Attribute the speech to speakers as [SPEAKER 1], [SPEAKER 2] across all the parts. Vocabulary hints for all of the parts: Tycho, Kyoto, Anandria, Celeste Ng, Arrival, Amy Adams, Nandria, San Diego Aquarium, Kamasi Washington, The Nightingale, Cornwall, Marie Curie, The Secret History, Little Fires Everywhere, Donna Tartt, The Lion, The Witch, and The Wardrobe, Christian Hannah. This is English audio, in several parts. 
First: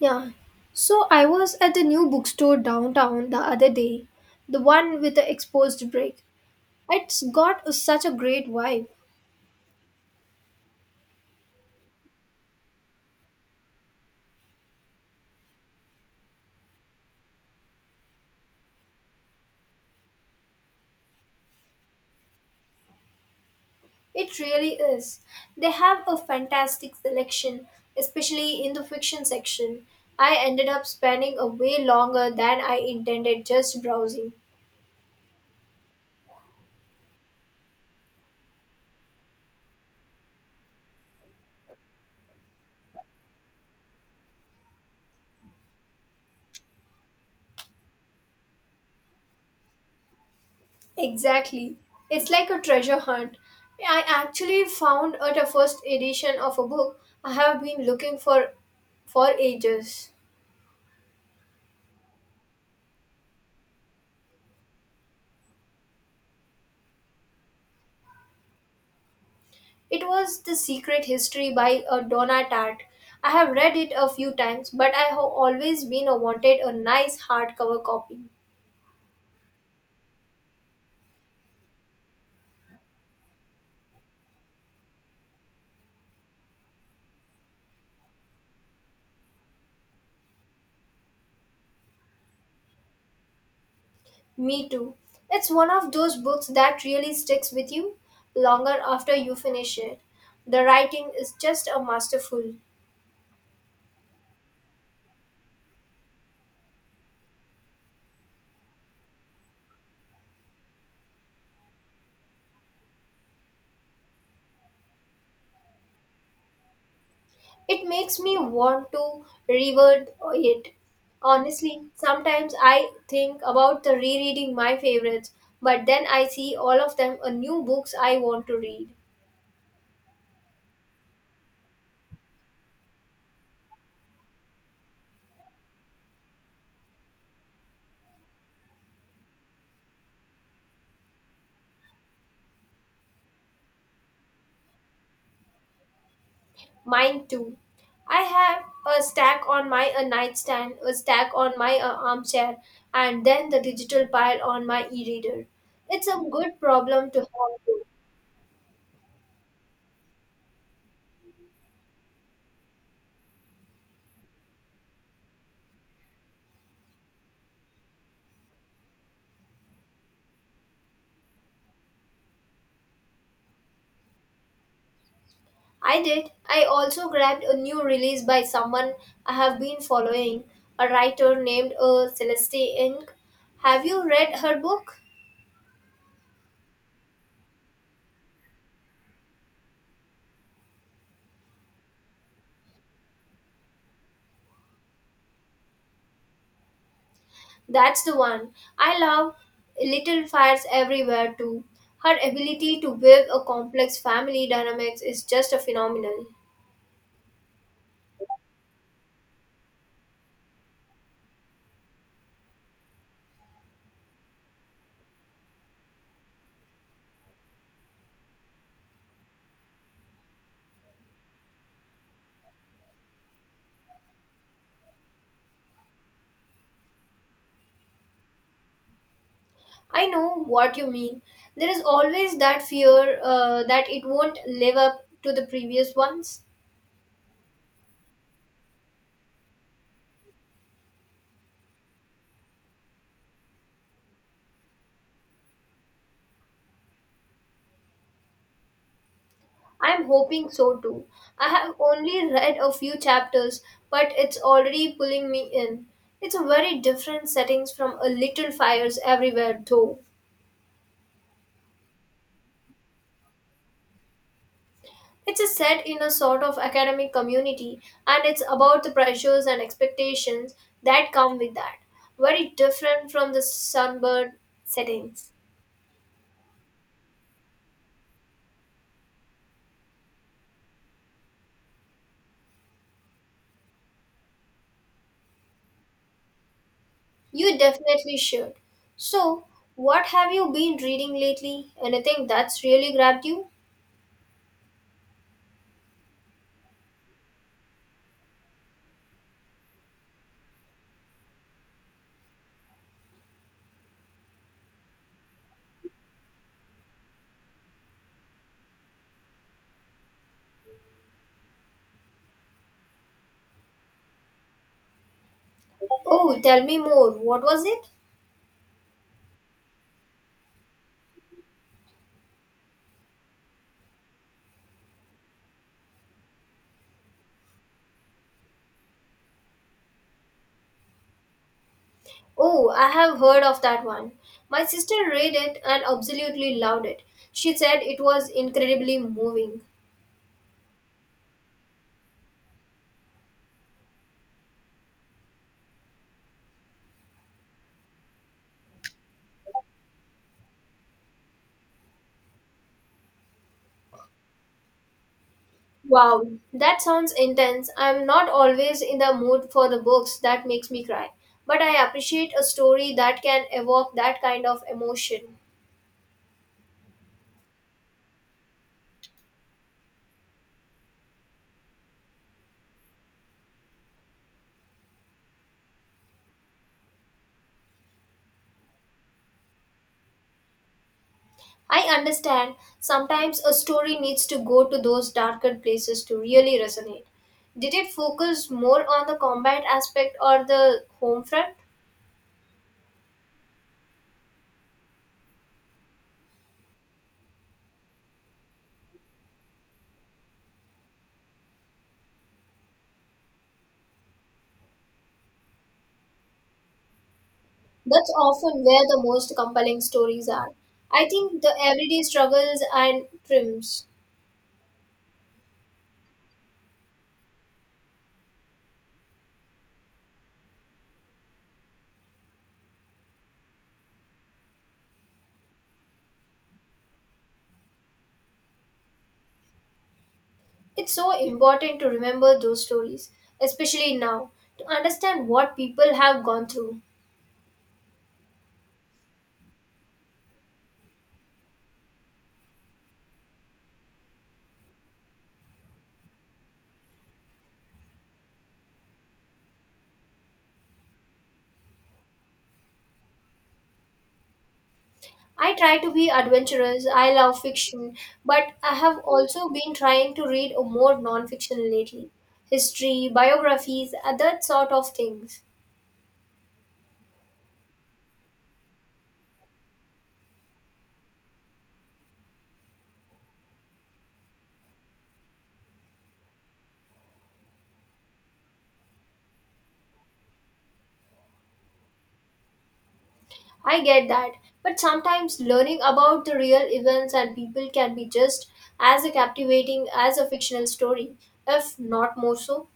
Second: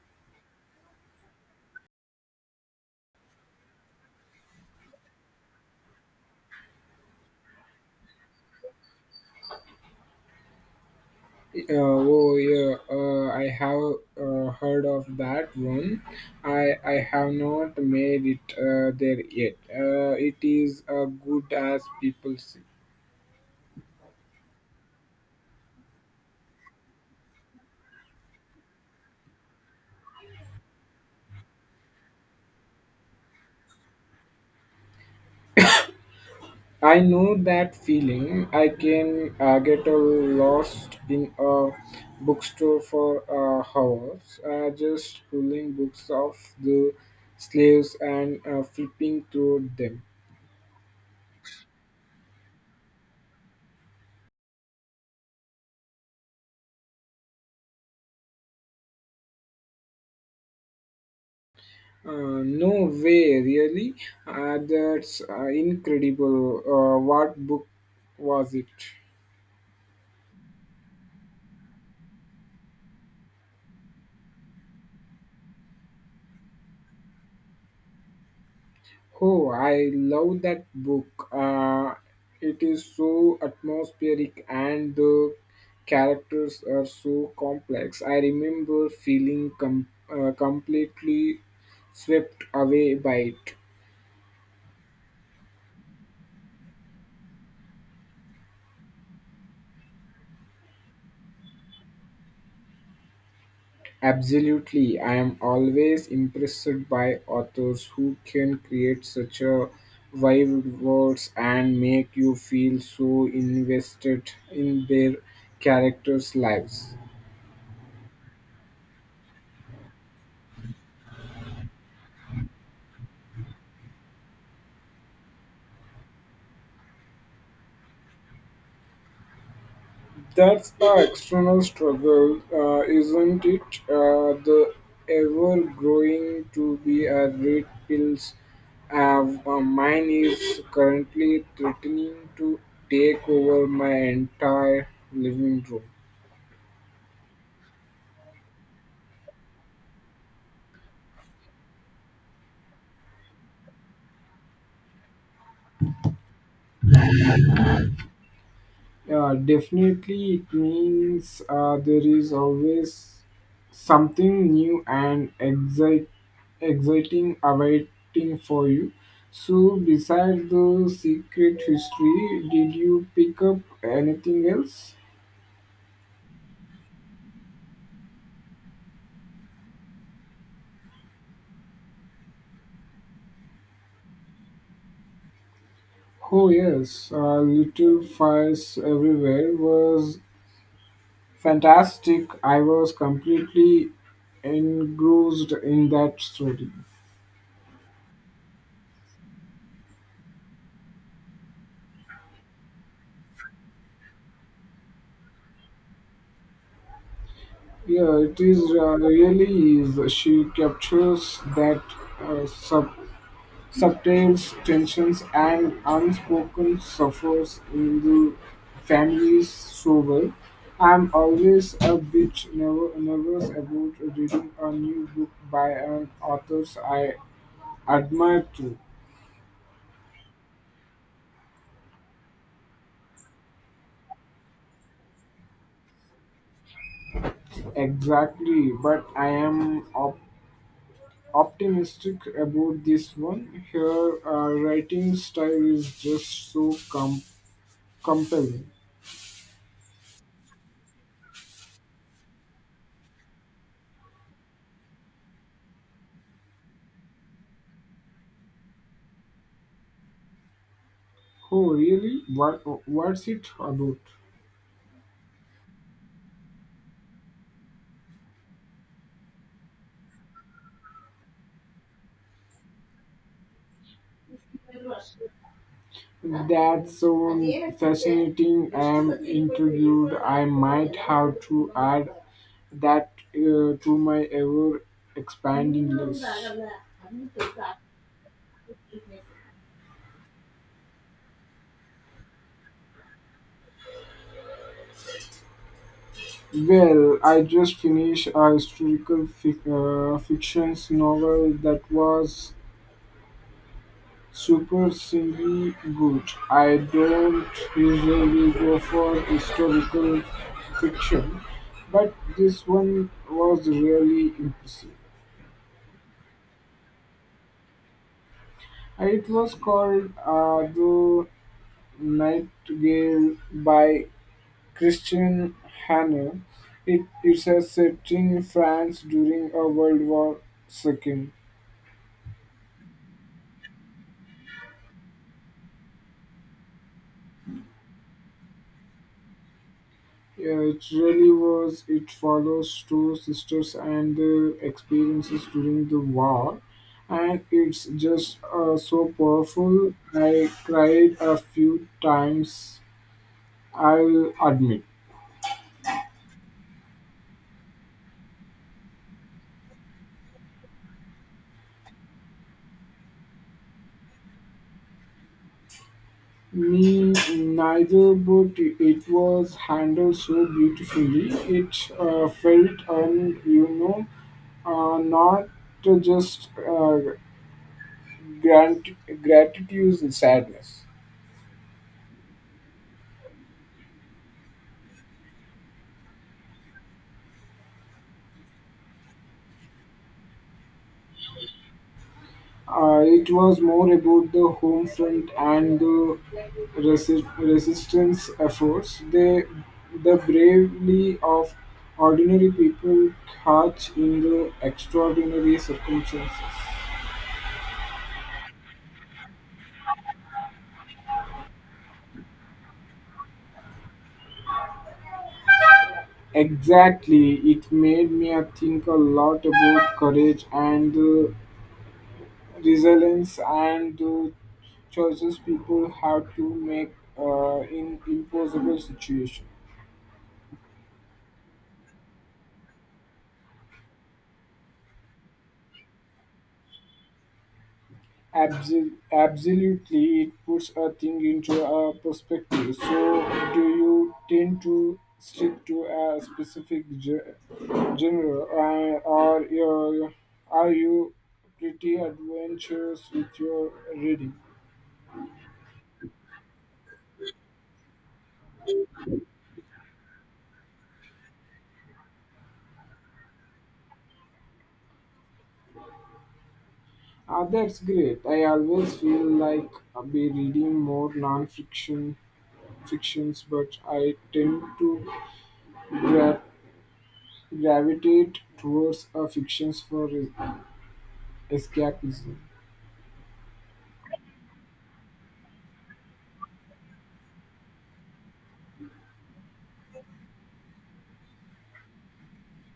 [SPEAKER 1] Yeah. So I was at the new bookstore downtown the other day, the one with the exposed brick. It's got such a great vibe.
[SPEAKER 2] Oh yeah, I have heard of that one. I have not made it there yet. It is good as people say.
[SPEAKER 1] It really is. They have a fantastic selection, especially in the fiction section. I ended up spending a way longer than I intended just browsing.
[SPEAKER 2] I know that feeling. I can get lost in a bookstore for hours, just pulling books off the slaves and flipping through them.
[SPEAKER 1] Exactly. It's like a treasure hunt. I actually found out a first edition of a book I have been looking for ages.
[SPEAKER 2] No way, really? That's incredible. What book was it?
[SPEAKER 1] It was The Secret History by Donna Tartt. I have read it a few times, but I have always been wanted a nice hardcover copy.
[SPEAKER 2] Oh, I love that book. It is so atmospheric and the characters are so complex. I remember feeling completely swept away by it.
[SPEAKER 1] Me too. It's one of those books that really sticks with you longer after you finish it. The writing is just a masterful.
[SPEAKER 2] Absolutely, I am always impressed by authors who can create such a vivid worlds and make you feel so invested in their characters' lives.
[SPEAKER 1] It makes me want to reword it. Honestly, sometimes I think about the rereading my favorites, but then I see all of them are new books I want to read.
[SPEAKER 2] That's the external struggle, isn't it? The ever growing to be a red pills. Mine is currently threatening to take over my entire living room.
[SPEAKER 1] Mine too. I have a stack on my nightstand, a stack on my armchair, and then the digital pile on my e reader. It's a good problem to have. Though.
[SPEAKER 2] Yeah, definitely, it means there is always something new and exciting awaiting for you. So, besides the secret history, did you pick up anything else?
[SPEAKER 1] I did. I also grabbed a new release by someone I have been following, a writer named Celeste Ng. Have you read her book?
[SPEAKER 2] Oh, yes, Little Fires Everywhere was fantastic. I was completely engrossed in that story.
[SPEAKER 1] That's the one. I love Little Fires Everywhere too. Her ability to weave a complex family dynamics is just a phenomenal.
[SPEAKER 2] Yeah, it is really is. She captures that uh, sub, subtle tensions and unspoken suffers in the families so well. I'm always a bit nervous about reading a new book by an author I admire too.
[SPEAKER 1] I know what you mean. There is always that fear that it won't live up to the previous ones.
[SPEAKER 2] Exactly, but I am optimistic about this one. Her writing style is just so compelling.
[SPEAKER 1] I'm hoping so too. I have only read a few chapters, but it's already pulling me in. It's a very different settings from A Little Fires Everywhere though.
[SPEAKER 2] Oh, really? What's it about?
[SPEAKER 1] It's a set in a sort of academic community and it's about the pressures and expectations that come with that. Very different from the sunburned settings.
[SPEAKER 2] That's so fascinating. I'm intrigued. I might have to add that to my ever expanding list.
[SPEAKER 1] You definitely should. So, what have you been reading lately? Anything that's really grabbed you?
[SPEAKER 2] Well, I just finished a historical fiction novel that was surprisingly good. I don't usually go for historical fiction, but this one was really impressive.
[SPEAKER 1] Oh, tell me more. What was it?
[SPEAKER 2] It was called The Nightingale by Christian Hannah. It's a set in France during a World War II.
[SPEAKER 1] Oh, I have heard of that one. My sister read it and absolutely loved it. She said it was incredibly moving.
[SPEAKER 2] Yeah, it really was. It follows two sisters and their experiences during the war, and it's just so powerful. I cried a few times. I'll admit.
[SPEAKER 1] Wow, that sounds intense. I'm not always in the mood for the books that makes me cry, but I appreciate a story that can evoke that kind of emotion.
[SPEAKER 2] Me neither, but it was handled so beautifully. It felt and not just grant gratitude and sadness.
[SPEAKER 1] I understand sometimes a story needs to go to those darker places to really resonate. Did it focus more on the combat aspect or the home front?
[SPEAKER 2] It was more about the home front and the resistance efforts. The bravery of ordinary people caught in the extraordinary circumstances.
[SPEAKER 1] That's often where the most compelling stories are. I think the everyday struggles and triumphs.
[SPEAKER 2] Exactly, it made me think a lot about courage and the resilience and the choices people have to make in impossible situations.
[SPEAKER 1] It's so important to remember those stories, especially now, to understand what people have gone through.
[SPEAKER 2] Absolutely, it puts a thing into a perspective. So, do you tend to stick to a specific genre, are you pretty adventurous with your reading?
[SPEAKER 1] I try to be adventurous. I love fiction, but I have also been trying to read more non-fiction lately. History, biographies, that sort of things.
[SPEAKER 2] Ah, that's great. I always feel like I'll be reading more non-fiction fictions, but I tend to gra- gravitate towards a fictions for escapism.
[SPEAKER 1] I get that, but sometimes learning about the real events and people can be just as captivating as a fictional story, if not more so.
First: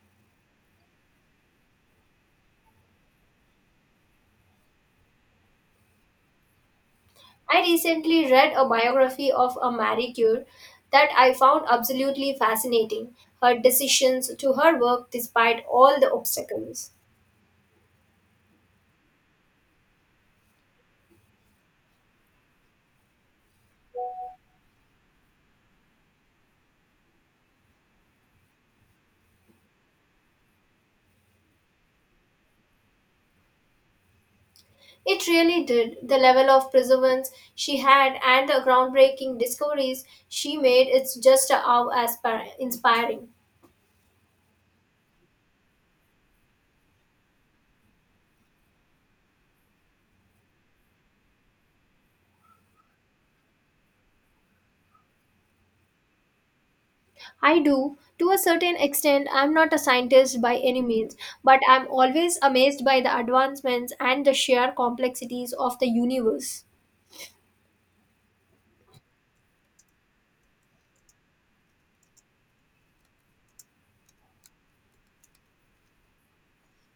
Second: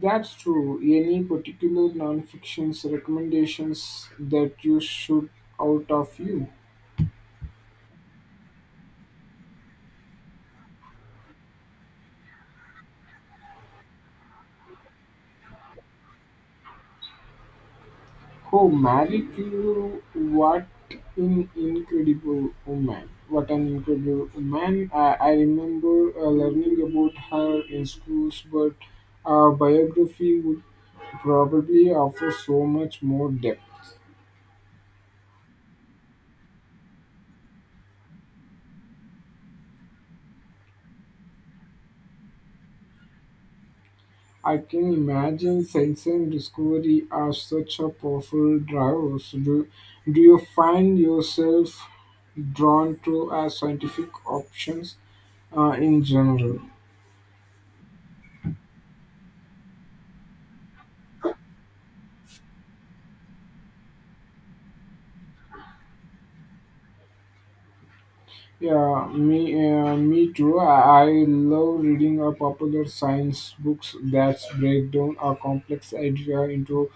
[SPEAKER 2] That's true. Any particular non-fiction's recommendations that you should out of you?
[SPEAKER 1] I recently read a biography of a Marie Curie that I found absolutely fascinating. Her decisions to her work despite all the obstacles.
[SPEAKER 2] Oh, Mary Curie, what an incredible woman! What an incredible woman! I remember learning about her in schools, but a biography would probably offer so much more depth.
[SPEAKER 1] It really did. The level of perseverance she had and the groundbreaking discoveries she made, it's just inspiring.
[SPEAKER 2] I can imagine science and discovery are such a powerful drivers. Do you find yourself drawn to scientific options in general?
[SPEAKER 1] I do. To a certain extent, I'm not a scientist by any means, but I'm always amazed by the advancements and the sheer complexities of the universe.
[SPEAKER 2] Yeah, me, me too. I love reading popular science books that break down a complex idea into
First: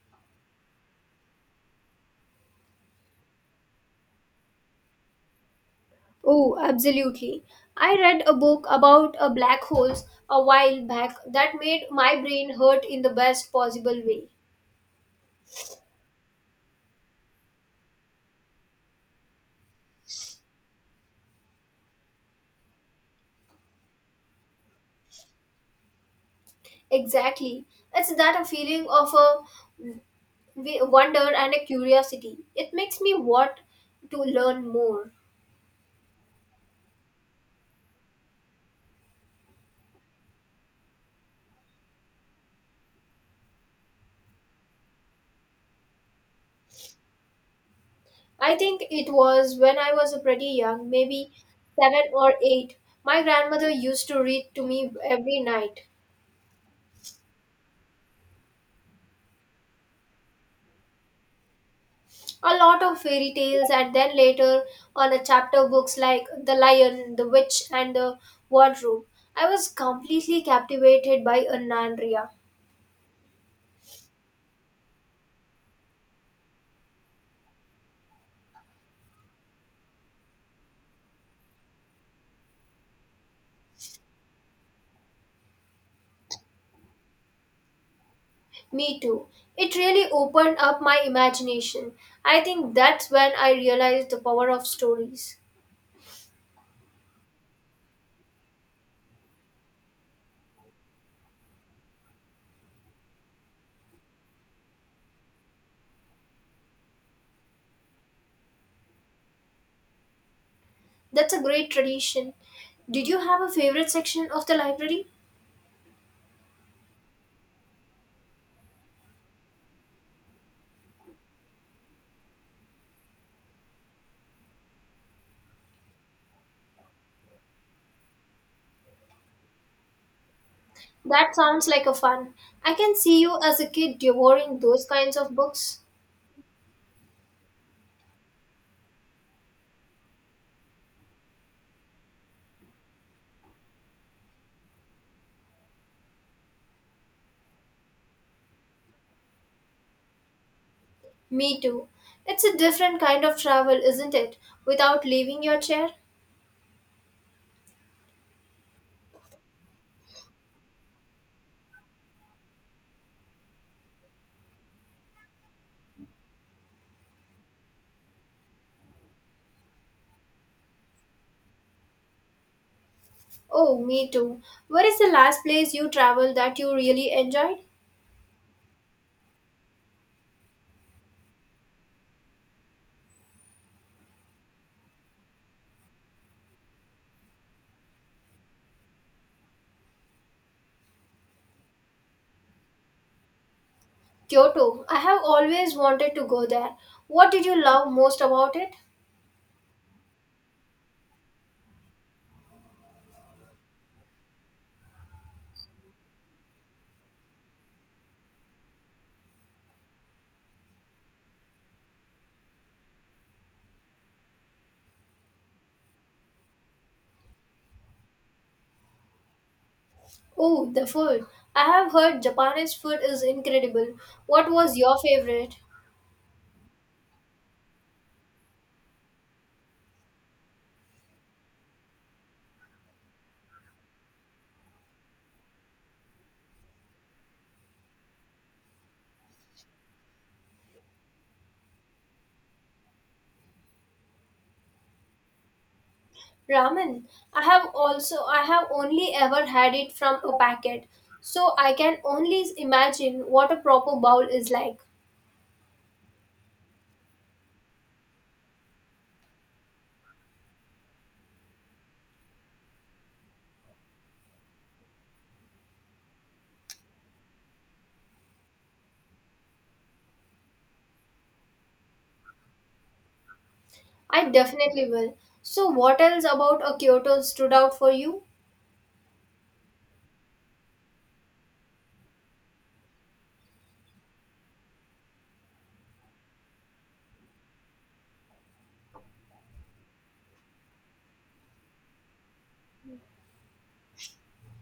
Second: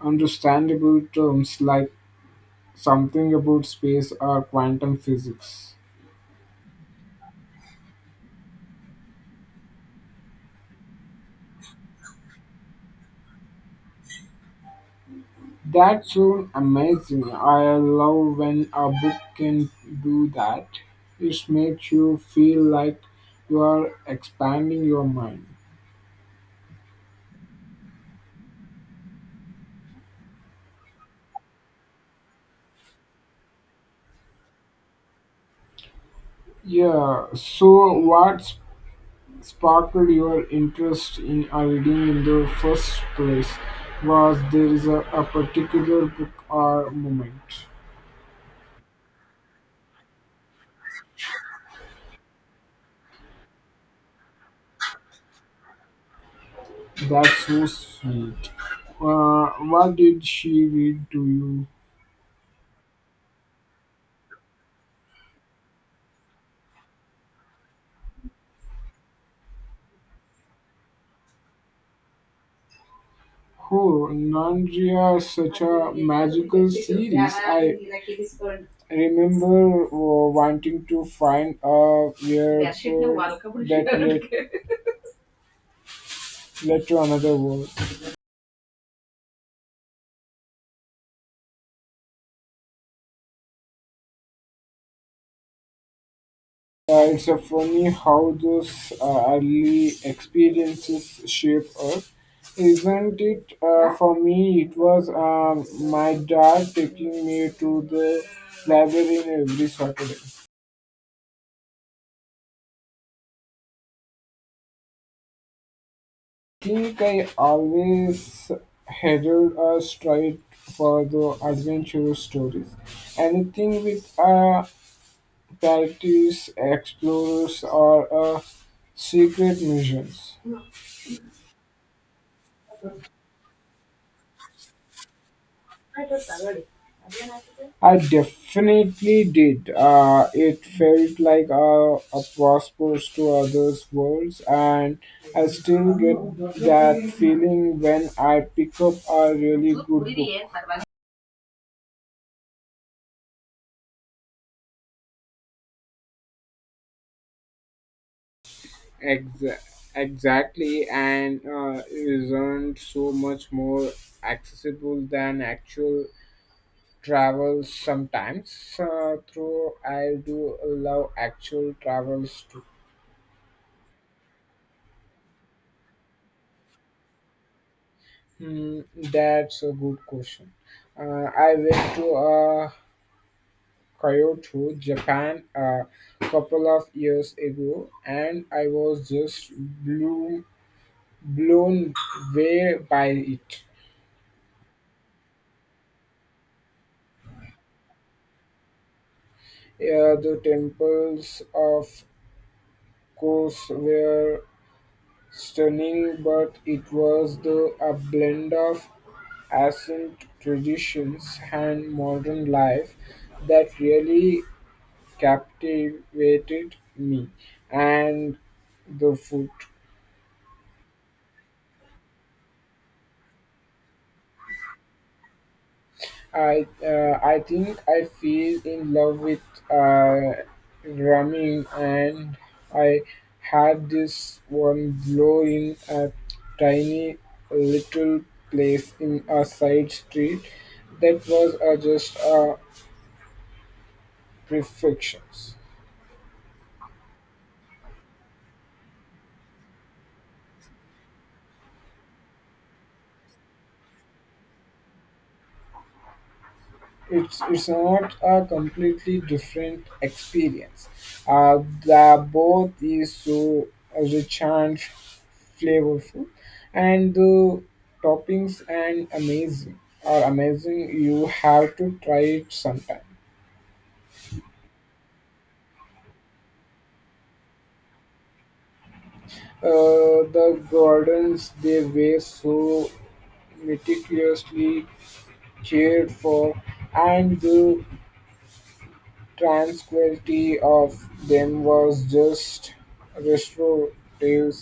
[SPEAKER 2] understandable terms, like something about space or quantum physics.
[SPEAKER 1] Oh, absolutely. I read a book about a black holes a while back that made my brain hurt in the best possible way.
[SPEAKER 2] That sound amazing. I love when a book can do that. It makes you feel like you are expanding your mind.
[SPEAKER 1] Exactly. It's that a feeling of a we wonder and a curiosity. It makes me want to learn more.
[SPEAKER 2] Yeah, so what sparked your interest in reading in the first place? Was there is a particular book or moment?
[SPEAKER 1] I think it was when I was pretty young, maybe seven or eight. My grandmother used to read to me every night
[SPEAKER 2] That's so sweet. What did she read to you?
[SPEAKER 1] a lot of fairy tales, and then later on a chapter books like The Lion, The Witch, and The Wardrobe. I was completely captivated by Anandria.
[SPEAKER 2] Oh, Nandria, such a magical series. I remember wanting to find a weird that led to another world.
[SPEAKER 1] Me too. It really opened up my imagination. I think that's when I realized the power of stories.
[SPEAKER 2] It's a funny how those early experiences shape us. Isn't it? For me, it was my dad taking me to the library every Saturday.
[SPEAKER 1] That's a great tradition. Did you have a favorite section of the library?
[SPEAKER 2] Think I always headed straight for the adventure stories. Anything with pirates, explorers, or secret missions.
[SPEAKER 1] That sounds like a fun. I can see you as a kid devouring those kinds of books.
[SPEAKER 2] I definitely did. It felt like a passport to others' worlds, and I still get that feeling when I pick up a really good book.
[SPEAKER 1] Me too. It's a different kind of travel, isn't it? Without leaving your chair?
[SPEAKER 2] Exa- exactly, and isn't so much more accessible than actual travels sometimes. Though I do love actual travels too.
[SPEAKER 1] Oh, me too. Where is the last place you traveled that you really enjoyed?
[SPEAKER 2] Hmm, that's a good question. I went to Kyoto, Japan, a couple of years ago, and I was just blown away by it.
[SPEAKER 1] Kyoto. I have always wanted to go there. What did you love most about it?
[SPEAKER 2] The temples of course were stunning, but it was a blend of ancient traditions and modern life that really captivated me. And the food.
[SPEAKER 1] Oh, the food. I have heard Japanese food is incredible. What was your favorite?
[SPEAKER 2] I think I feel in love with uh, drumming, and I had this one blow in a tiny little place in a side street that was just perfection.
[SPEAKER 1] Ramen. I have only ever had it from a packet, so I can only imagine what a proper bowl is like.
[SPEAKER 2] It's not a completely different experience. Uh, the both is so rich and flavorful, and the toppings and amazing are amazing. You have to try it sometime.
[SPEAKER 1] I definitely will. So what else about a Kyoto stood out for you?
[SPEAKER 2] The gardens they were so meticulously cared for, and the tranquility of them was just restorative.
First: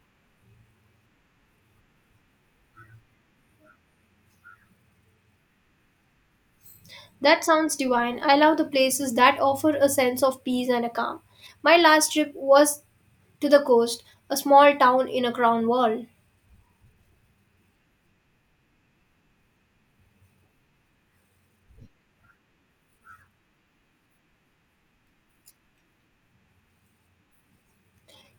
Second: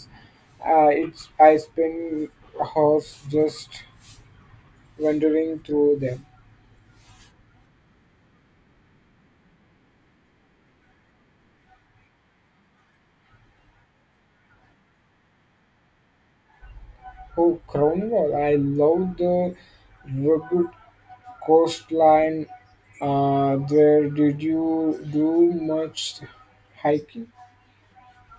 [SPEAKER 2] I spent hours just wandering through them.
[SPEAKER 1] That sounds divine. I love the places that offer a sense of peace and a calm. My last trip was to the coast, a small town in a crown world.
[SPEAKER 2] Oh, Cornwall! I love the rugged coastline. Did you do much hiking?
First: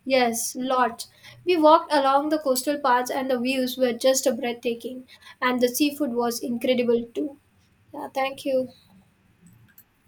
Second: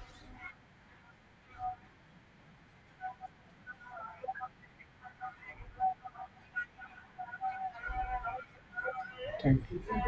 [SPEAKER 1] Yes, lots. We walked along the coastal paths and the views were just breathtaking. And the seafood was incredible too. Yeah, thank you.
[SPEAKER 2] Thank you.